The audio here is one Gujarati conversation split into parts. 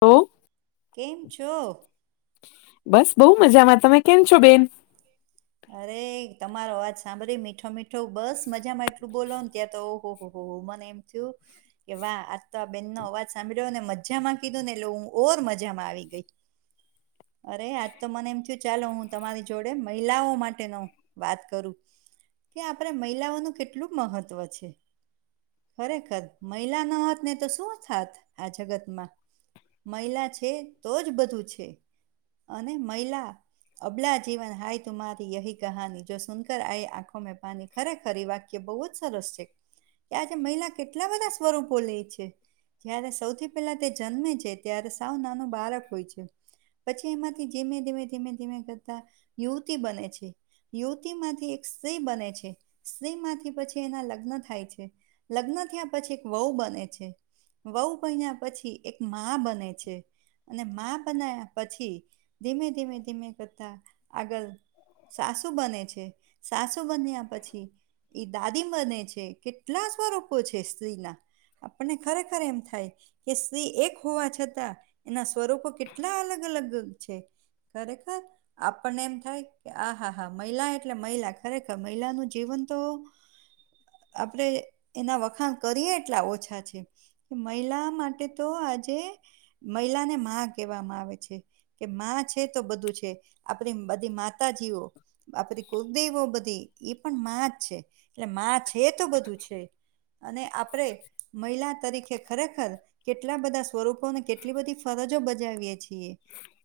હલો! કેમ છો? બસ બહુ મજામાં, તમે કેમ છો બેન? અરે! તમારો અવાજ સાંભળી મીઠો-મીઠો બસ મજામાં એટલું બોલો ને ત્યાં તો ઓહો- હો- હો -હો મને એમ. થ્યું. કે વાહ, આજ તો આ બેન નો અવાજ સાંભળ્યો ને મજામાં કીધું ને એટલે હું ઓર મજામાં આવી ગઈ. અરે, આજ તો મને એમ થ્યું ચાલો હું તમારી જોડે મ મહિલાઓ માટે ન વાત કરું. કે આપણે મહિલાઓનું કેટલું મહત્વ છે? ખરેખર, મહિલા ન હોત ને તો શું થાત આ જગત માં. મહિલા છે તો જ બધું છે. અને મહિલા અબલા જીવન હાય. તુમ્હારી યહી કહાની જો સુન કર આયે આંખો મેં પાની ખરેખર, એ વાક્ય બહુ જ સરસ છે. ત્યાં આજે મહિલા કેટલા બધા સ્વરૂપો લેય છે? જયારે સૌથી પહેલા તે જન્મે છે ત્યારે સાવ નાનું બાળક હોય છે. પછી એમાંથી ધીમે -ધીમે -ધીમે -ધીમે કરતા યુવતી બને છે. યુવતીમાંથી એક સ્ત્રી બને છે, સ્ત્રી માંથી પછી એના લગ્ન થાય છે. લગ્ન થ્યાં પછી એક વહુ બને છે. વહુ બયના પછી એક બને છે. અને માં બનાયા પછી ધીમે- ધીમે- ધીમે કરતા આગળ સાસુ બને છે. સાસુ બન્યા પછી એ દાદી બને છે. કેટલા સ્વરૂપો છે સ્ત્રીના? આપણને ખરેખર એમ થાય. કે સ્ત્રી એક હોવા છતાં એના સ્વરૂપો કેટલા અલગ- અલગ છે. ખરેખર, આપણને એમ થાય? કે આહા-હા મહિલા એટલે મહિલા ખરેખર મહિલાનું જીવન તો. આપણેે એના વખાણ કરીએ એટલા ઓછા છે. મહિલા માટે તો આજે મહિલા ને માં કહેવામાં આવે છે કે માં છે તો બધું છે. આપણી બધી મા માતાજીઓ આપરી કુલદેવો બધી એ પણ માં જ છે. એટલે માં છે તો બધું છે. અને આપણેે મહિલા તરીકે ખરેખર, કેટલા બધા સ્વરૂપો ને કેટલી બધી ફરજો બજાવીએ છીએ.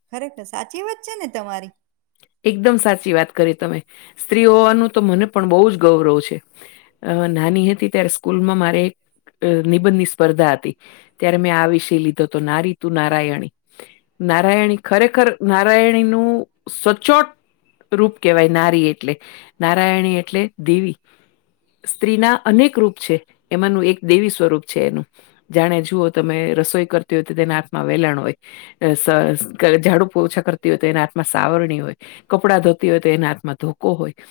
ખરેખર, સાચી વાત છે ને તમારી? એકદમ સાચી વાત કરી તમે સ્ત્રી હોવાનું તો મને પણ બહુ જ ગૌરવ છે. અ નાની હતી ત્યારે સ્કૂલમાં મારે એક નિબંધની સ્પર્ધા હતી ત્યારે મેં આ વિષ લીધો હતો નારી તું નારાયણી. નારાયણી ખરેખર નારાયણીનું સ્વચ ચોટ રૂપ કેહેવાય નારી એટલે નારાયણી એટલે દેવી. સ્ત્રીના અનેક રૂપ છે એમાંનું એક દેવી સ્વરૂપ છે એનું. જાણે જુઓ તમે રસોઈ કરતી હોય તો તેના હાથમાં વેલાણ હોય. ઝાડુ પોછા કરતી હોય તો એના હાથમાં સાવરણી હોય. કપડાં ધોતી હોય તો એને હાથમાં ધોકો હોય.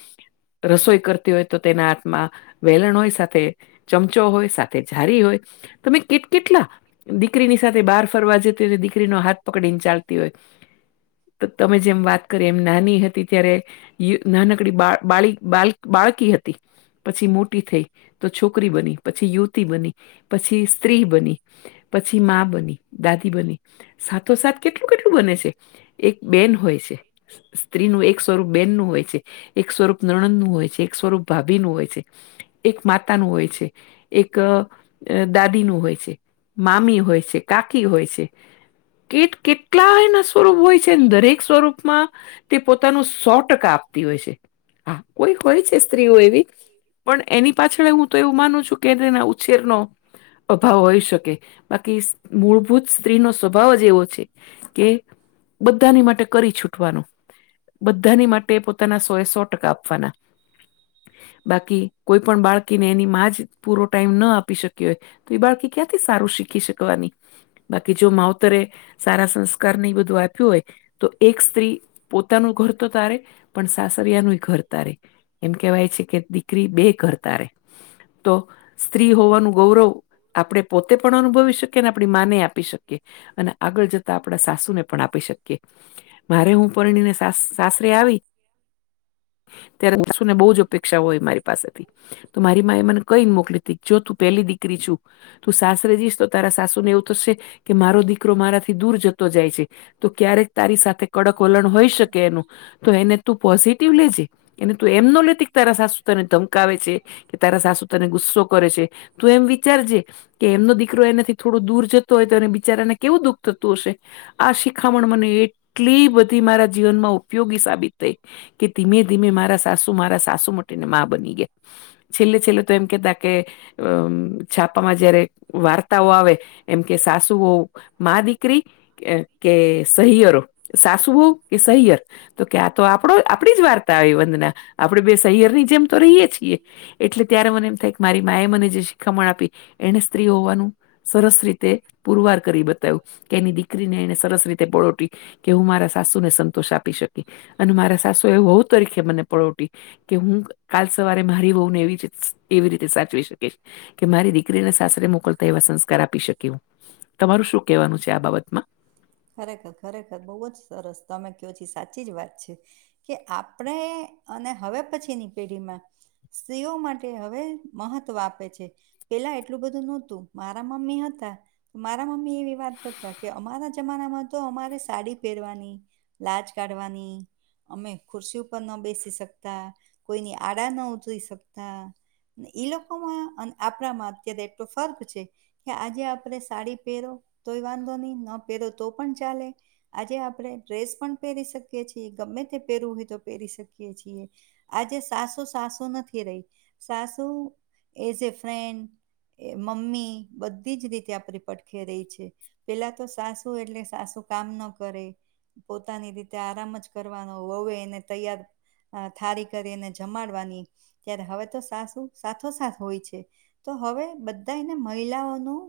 રસોઈ કરતી હોય તો તેના હાથમાં વેલણ હોય સાથે ચમચો હોય સાથે ઝારી હોય તમે કે કેટલા દીકરીની સાથે બહાર ફરવા જતી હોયને દીકરીનો હાથ પકડી ને ચાલતી હોય. તો તમે જેમ વાત કરી એમ નાની હતી ત્યારે નાનકડી બા બાળ બા બાળકી હતી. પછી મોટી થઈ તો છોકરી બની પછી યુવતી બની પછી સ્ત્રી બની પછી બની દાદી બની સાથોસાથ કેટલું કેટલું બને છે. એક બેન હોય છે સ્ત્રીનું એક સ્વરૂપ બેન નું હોય છે એક સ્વરૂપ નણંદ નું હોય છે એક સ્વરૂપ ભાભી નું હોય છે એક માતા નું હોય છે એક દાદી નું હોય છે મામી હોય છે કાકી હોય છે કે કેટલા એના સ્વરૂપ હોય છેને દરેક સ્વરૂપમાં તે પોતાનું સો ટકા આપતી હોય છે હા કોઈ હોય છે સ્ત્રીઓ એવી પણ એની પાછળ હું તો એવું માનું છું કે તેના ઉછેરનો અભાવ હોય શકે બાકી મૂળભૂત સ્ત્રીનો શ ભાવ જ એવો છે કે બધાની માટે કરી છૂટ વાનો બધાની માટે પોતાના સોએ સો ટકા આપવાના. બાકી કોઈ પણ બાળકીને એની માં જ પૂરો ટાઈમ ના આપી શકી હોય તો એ બાળકી ક્યાંથી સારું શીખી શકવાની. બાકી જો માવતરે સારા સંસ્કારને એ બધું આપ્યું હોય તો એક સ્ત્રી પોતાનું ઘર તો તારે પણ સાસરિયાનું ઘર તારે. એમ કહેવાય છે કે દીકરી બે ઘ ત ર તો સ્ત્રી હોવાનું ગૌરવ આપણે પોતે પણ અનુભવી શકીએ ને આપણી માને આપી શકીએ અને આગળ જતા આપણા સાસુને પણ આપી શકીએ. મારે હું પરણી ને સા સાસરે આવી ત્યારે વસુને બહુ જ અપેક્ષા હોય મારી પાસેથી તો મારી મા એ મને કઈને મોકલી ત જો તું પેલી દીકરી છુ તું સાસરે જઈશ તારા સાસુ ને એવું થશે કે મારો દીકરો મારાથી દૂર જતો જાય છે તો ક્યારેક તારી સાથે કડક વલણ હોય શકે એનું તો એને તું પોઝિટિવ લેજે. એને તું એમનો લેતી કે તારા સાસુ તને ધમકાવે છે કે તારા સાસુ તન ને ગુસ્સો કરે છે. તું એમ વિચારજે કે એમનો દીકરો એનાથી થોડું દૂર જતો હોય તો અને બિચારાને કેવું દુઃખ થતું હશે. આ શિખામણ મને એટલી બધી મારા જીવનમાં ઉપયોગી સાબિત થઈ કે ધીમે ધીમે મારા સાસુ મારા સાસુ મટીને માં બની ગયા. છેલ્લે છેલ્લે ત એમકે તેમ છાપામાં જ્યારે વાર્તાઓ આવે એમ કે સાસુઓ માં દીકરી કે કે સહિયરો સાસુઓ કે સહિયર. તો કે્યા તો આપડ આપડી જ વાર્તા આવે વંદના આપડે બે સહિયર ની જેમ તો રહીયે છીએ. એટલે ત્યારે મને એમ થાય કે મારી મા એ મને જે શીખામણ આપી એને સ્ત્રી હોવાનું સરસ રીતે પુરવાર કરી બતાવું કે એની દીકરીને એને સરસ રીતે બળોટી. કે હું મારા સાસુને સંતોષ આપી શકી અને મારા સાસુ એ વહુ તરીકે મને પળોટી કે હું કાલ સવારે મારી બહુ ને એ એવી રીતે સાચવી શકીશ. કે મારી દીકરીને સાસરે મોકલતા એવા સંસ્કાર આપી શક તમારું શું કેહેવાનું છે આ બાબતમાં. ખરેખર ખરેખર બહુ જ સરસ તમે કહો છ સાચી જ વાત છે કે આપણે અને હવે પછીની પેઢીમાં સ્ત્રીઓ માટે હવે મહત્વ આપે છે પેલા એટલું બધું નહોતું મારા મમ્મી હતા તો મારા મમ્મી એવી વાત કરતા કે અમારા જમાના માં તો અમારે સાડી પહેરવાની લાજ કાઢવાની અમે ખુરશી ઉપર ના બેસી શકતા કોઈની આડા ન ઉતરી શકતા ઈ લોકોમાં અને આપણામાં અત્યારે એટલો ફર્ક છે કે આજે આપડ સાડી પહેરો તોય વાંધો નહી ન પહેરો તો પણ ચાલે આજે આપણે ડ્રેસ પણ પહેરી શકીએ છીએ ગમે તે પહેરવું હોય તો પહેરી શકીએ છીએ આજે સાસુ સાસુ નથી રહી સાસુ as a friend a mummy બધી જ રીતે આપડી પટખે રહી છે પેલા તો સાસ ું એટલે સાસું કામ ન કરે પોતાની રીતે આરામ જ કરવાનો હવે એને તૈયાર થારી કરીને જમાડવાની ત્યારે હવે તો સાસુ સાથોસાથ હોય છે તો હવે બધાને મહિલાઓનું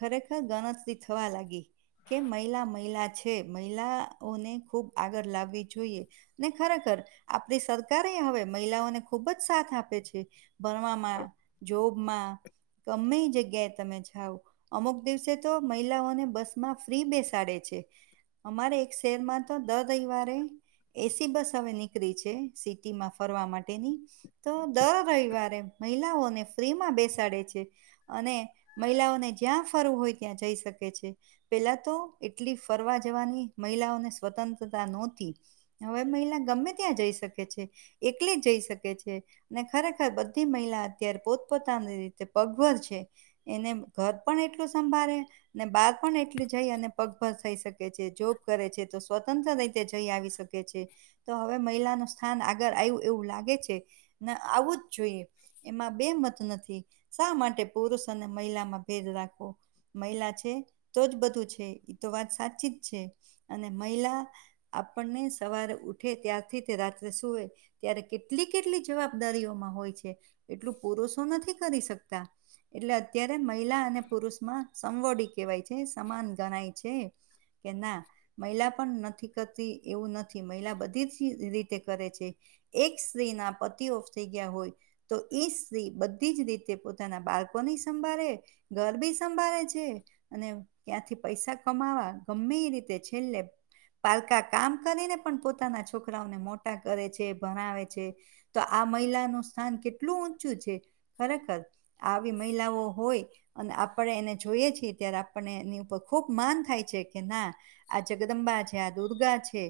ખરેખર ગણતરી થવા લાગી કે મહિલા મહિલા છે મહિલાઓને ખૂબ આગળ લાવવી જોઈએ ને ખરેખર આપણી સરક એ હવે મહિલાઓને ખુબ જ સાથ આપે છે ભણવામાં જોબમાં ગમે જગ્યાએ તમે જાાવ અમુક દિવસે તો મહિલાઓને બસ ફ્રી બેસાડે છે અમારે એક શહેરમાં તો દર રિવારે એસી બસ હવે નીકળી છે સિટીમાં ફરવા માટેની તો દર રવિવારે મહિલાઓને ફ્રી માં બેસાડે છે અને મહિલાઓને જ્યાં ફરવું હોય ત્યાં જઈ શકે છે પેલા તો એટલી ફરવા જવાની મહિલાઓને સ્વતંત્રતા નહોતી હવે મહિલા ગમે ત્યાં જઈ શકે છે એકલી જ જઈ શકે છે અને ખરેખર બધી મહિલા અત્યારે પોતપોતાની રીતે પગભર છે એને ઘર પણ એટલું સંભાળે ને બાદ પણ એટલું જઈ અને પગભર થઈ શકે છે જોબ કરે છે તો સ્વતંત્ર રીતે જઈ આવી શકે છે તો હવે મહિલાનું સ્થાન આગળ આવ એવું લાગે છે ને આવું જ જોઈએ એમાં બે મત નથી શા માટે પુરુષ અને મહિલામાં ભેદ રાખવો મહિલા છે તો જ બધું છે એ તો વાત સાચી જ છે અને મહિલા આપણને સવારે ઉઠે ત્યારથી તે રાત્રે સુૂવે ત્યારે કેટલી કેટલી જવાબદારીઓમાં હોય છે એટલું પુરષો નથી કરી શકતા એટલે અત્યારે મહિલા અને પુરુષ માં સમવોડી કેહેવાય છે છે સમાન ગણાય છે કે ના મહિલા પણ નથી કરતી એવું નથી મહિલા બધી જ રીતે કરે છે એક સ્ત્રી ના પતિ ઓફ થઈ ગયા હોય તો એઈ સ્ત્રી બધી જ રીતે પોતાના બાળકો ની સંભાળે ઘર બી સંભાળે છે અને ત્યાંથી પૈસા કમાવા ગમે એ રીતે છેલ્લે પાલકા કામ કરીને પણ પોતાના છોકરાઓને મોટા કરે છે ભણાવે છે તો આ મહિલાનું સ્થાન કેટલું ઊંચું છે ખરેખર આવી મહિલાઓ હોય અને આપણે એને જોઈએ છેીએ ત્યારે આપણને એની ઉપર ખુબ માન થાય છે કે ના આ જગદંબા છે આ દુર્ગા છે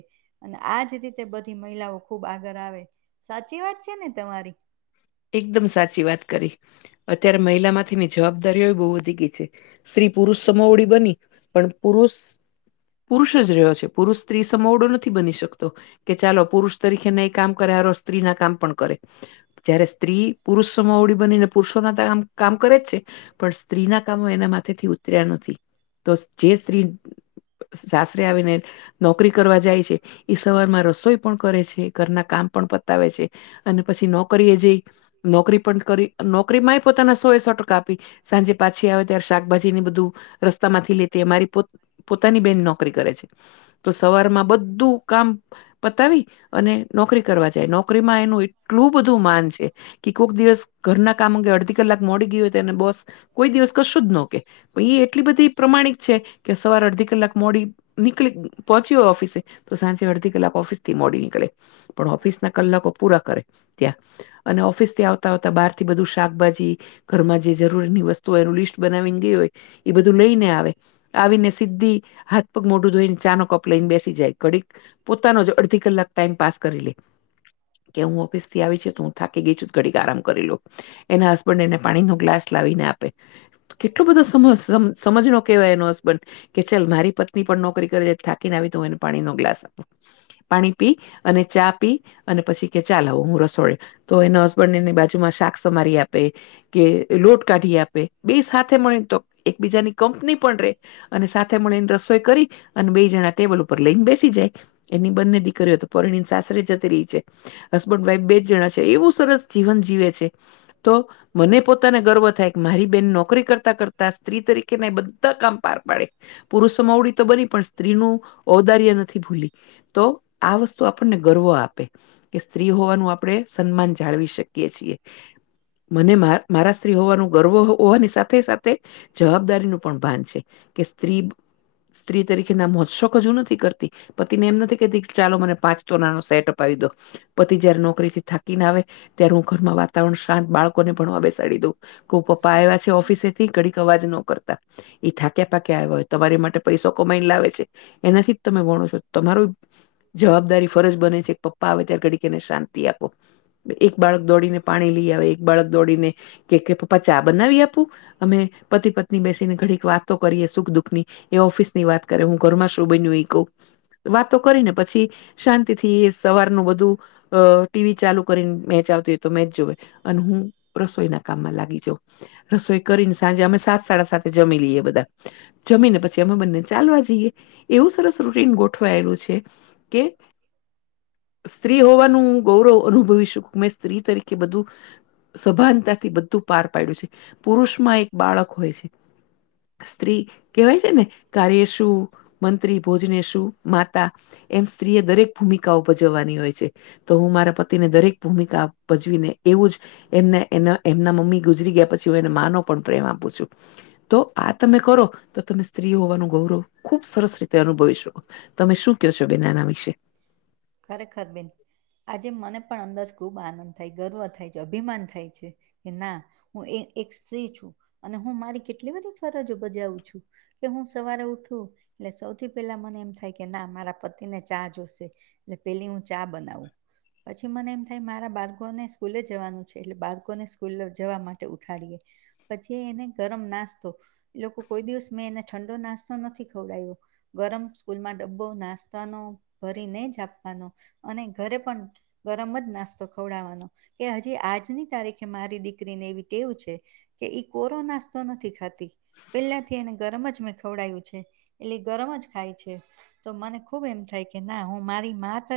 અને આજ રીતે બધી મહિલાઓ ખુબ આગળ આવે સાચી વાત છે ને તમારી એકદમ સાચી વાત કરી અત્યારે મહિલામાંથીની જવાબદારીઓ બહુ વધી ગઈ છે સ્ત્રી પુરુષ સમમાવડી બની પણ પુરુષ પુરુષ જ રહ્યો છે પુરુષ સ્ત્રી સમમાવડો નથી બની શકતો કે ચાલો પુરુષ તરીકે નહી કામ કરે હાર સ્ત્રી ના કામ પણ કરે જયારે સ્ત્રી પુરુષોમાં ઓડી બનીને પુરુષોના કામ કામ કરે જ છે પણ સ્ત્રીના કામો એના માથેથી ઉતર્યા નથી, તો જે સ્ત્રી સાસરે આવીને નોકરી કરવા જાય છે, ઈ સવારમાં રસોઈ પણ કરે છે, ઘરના કામ પણ પતાવે છે. અને પછી નોકરી એ જઈ નોકરી પણ કરી નોકરીમાંય પોતાના સો એ સો ટકા આપી સાંજે પાછી આવે ત્યારે શાકભાજી ને બધું રસ્તામાંથી લેતી આ મારી પોત પોતાની બેન નોકરી કરે છે, તો સવારમાં બધું કામ પતાવી અને નોકરી કરવા જાય નોકરીમાં એનું એટલું બધું માન છે, કે કોક દિવસ ઘરના કામ અંગે અડધી કલાક મોડી ગીય હોય તો એને બોસ કોઈ દિવસ કશું જ નો કે પણ ઈ એટલી બધી પ્રમાણિક છે કે, સવારે અડધી કલાક મોડી નીકળે પહોંચી હોય ઓફિસે તો સાંજે અડધી કલાક ઓફિસથી મોડી નીકળે પણ ઓફિસના કલાકો પૂરા કરે. ત્યાં અને ઓફિસથી આવતા આવતા બારથી બધું શાકભાજી ઘરમાં જે જરૂરની વસ્તુ ઓય એનું લિસ્ટ બનાવીને ગેઈ ઓય એ બધું લઈ ને આવે આવીને સિધ્ધી હાથ પગ મોડુ ધોઈ ને ચા નો કપ લઈને બેસી જાય ઘડીક પોતાનો જ અડધી કલાક ટાઈમ પાસ કરી લેય કે હું ફિસથી આવી છે, તો હું થાકી ગઈ છું ઘડીક આરામ કરી લઉ, એના હસબન્ડ એને પાણીનો ગ્લાસ લાવીને આપે. કેટલો બધો સમ સમ સમજનો કેવાય એનો હસ બન્ડ કે ચાલ મારી પત્ની પણ નોકરી કરે છે, થાકીને આવી તો હું એને પાણીનો ગ્લાસ આપું. પાણી પીય અને ચા પીય અને પછી કે ચા લાવો હું રસોડે તો એનો આપનેને બાજુમાં શાક સમારી આપે કે લોટ કાઢી આપે બેય સાથ થે મળીને તો એકબીજાની કંપની પણ રે અને સાથે મળીને રસોઈ કરી અને બેય જણા ટેબલ ઉપર લઈને બેસી જાય. એની બંને દીકરીઓ તો પરણી સાસરે જતી રઈ છે. બન્ડ વાઈફ બે જ જણા છે, એવું સરસ જીવન જીવે છે તો મને પોતાને ગર્વ થાય કે મારી બેન નોકરી કરતાં કરતા સ્ત્રી તરીકે ને બધા કામ પાર પાડે પુરુષો માવડી તો બની પણ સ્ત્રીનું ઔદાર્ય નથી ભૂલી તો આ વસ્તુ આપણને ગર્વ આપે કે સ્ત્રી હોવાનું આપણે સન્માન જાળવી શકીએ છીએ મને માર મારા શ્રી હોવાનું ગર્વ ઓવાની સાથે સાથે જવાબદારીનું પણ ભાન છે કે સ્ત્રી સ્ત્રી તરીકેના મોજ શોક અજુ નથી કરતી પતિને એમ નથી કેતી કે ચાલો મને પાંચ તોલાનો સેટ અપાવી દો. પતિ જયારે નોકરીથી થાકીને આવે ત્યારે હું ઘરમાં વાતાવરણ શાંત બાળકો ને ભણવા બેસ કરી દઉ કઉ પપ્પા આયવા છે ઓફિસે થી ઘડીક અવાજ નો કરતા એ થાક્યા પાક્યા આયવા હોય તમારી માટે પૈસો કમાઈને લાવે છે. એનાથી જ તમે વણો છો તમારુ જવાબદારી ફરજ બને છે કે પપ્પા આવે ત્યારે ઘડીક કે એને શાંતિ આપો એક બાળક દોડીને પાણી લઈ આવે એક બાળક દોડીને કે કે પપ્પા ચા બનાવી આપું અમે પતિ પત્ની બેસીને ઘડીક વાતો કરીએ સુખ દુઃખની એ ઓફિસની વાત કરે હું ઘરમાં શું બન્યું એ કઉ વાતો કરીને પછી શાંતિથી સવારનું બધું અ ટીવી ચાલુ કરીને મેચ આવતી હોય તો મેચ જોવે અને હું રસોઈના કામમાં લાગી જઉ રસોઈ કરીને સાંજે અમે સાથે સાડા સાતે જમી લઈએ બધા જમી ને પછી અમે બંને ચાલવા જીએ. એવું સરસ રૂટીન ગોઠવાયેલું છે કે સ્ત્રી હોવાનું ગૌરવ અનુભવીશુ મે સ્ત્રી તરીકે બધું સભાનતાથી બધું પાર પાયડુ છે પુરુષમાં એક બાળક હોય છે. સ્ત્રી કેવાય છે ને કાર્ય શું મંત્રી ભોજને શું માતા એમ સ્ત્રી એ દરેક ભૂમિકાઓ ભજવવાની હોય છે તો હું મારા પતિને દરેક ભૂમિકા ભજવીને એવું જ એમને એ એમના મમ્મી ગુજરી ગયા પછી હું એને માનો પણ પ્રેમ આપું છું. તો આ તમે કરો તો તમે સ્ત્રીઓ હોવાનું ગૌરવ ખુબ સરસ રીતે અનુભવી શકો. તમે શું કેહ છો બેન એના વિશે ખરેખર બેન આજે મને પણ અંદર ખૂબ આનંદ થાય ગર્વ થાય છે અભિમાન થાય છે. કે ના હું એ એક સ્ત્રી છું અને હું મારી કેટલી બધી ફરજો બજાવું છું. કે હું સવારે ઉઠું એટલે સૌથી પેલા મને એમ થાય કે ના મારા પતિને ચા જોશે એટલે પેલી હું ચા બનાવું પછી મને એમ થાય મારા બાળકોને સ્કૂલે જવાનું છે એટલે બાળકોને સ્કૂલ જવા માટે ઉઠાડીએ પછી એને ગરમ નાસ્તો એ લોકો કોઈ દિવસ મેં એને ઠંડો નાસ્તો નથી ખવડાય્યો. ગરમ સ્કૂલમાં ડબ્બો નાસ્તાનો ભરી ને જ આપવાનો અને ઘરે પણ ગરમ જ નાસ્તો ખવડાવવાનો કે હજી આજની તારીખે મારી દીકરીને એવી ટેવ છે કે ઈ કોરો નાસ્તો નથી ખાતી પેલા થી એને ગરમ જ મેં ખવડાયું છે એટલે ગરમ જ ખાય છે તો મને ખુબ એમ થાય કે ના હું મારી મા ત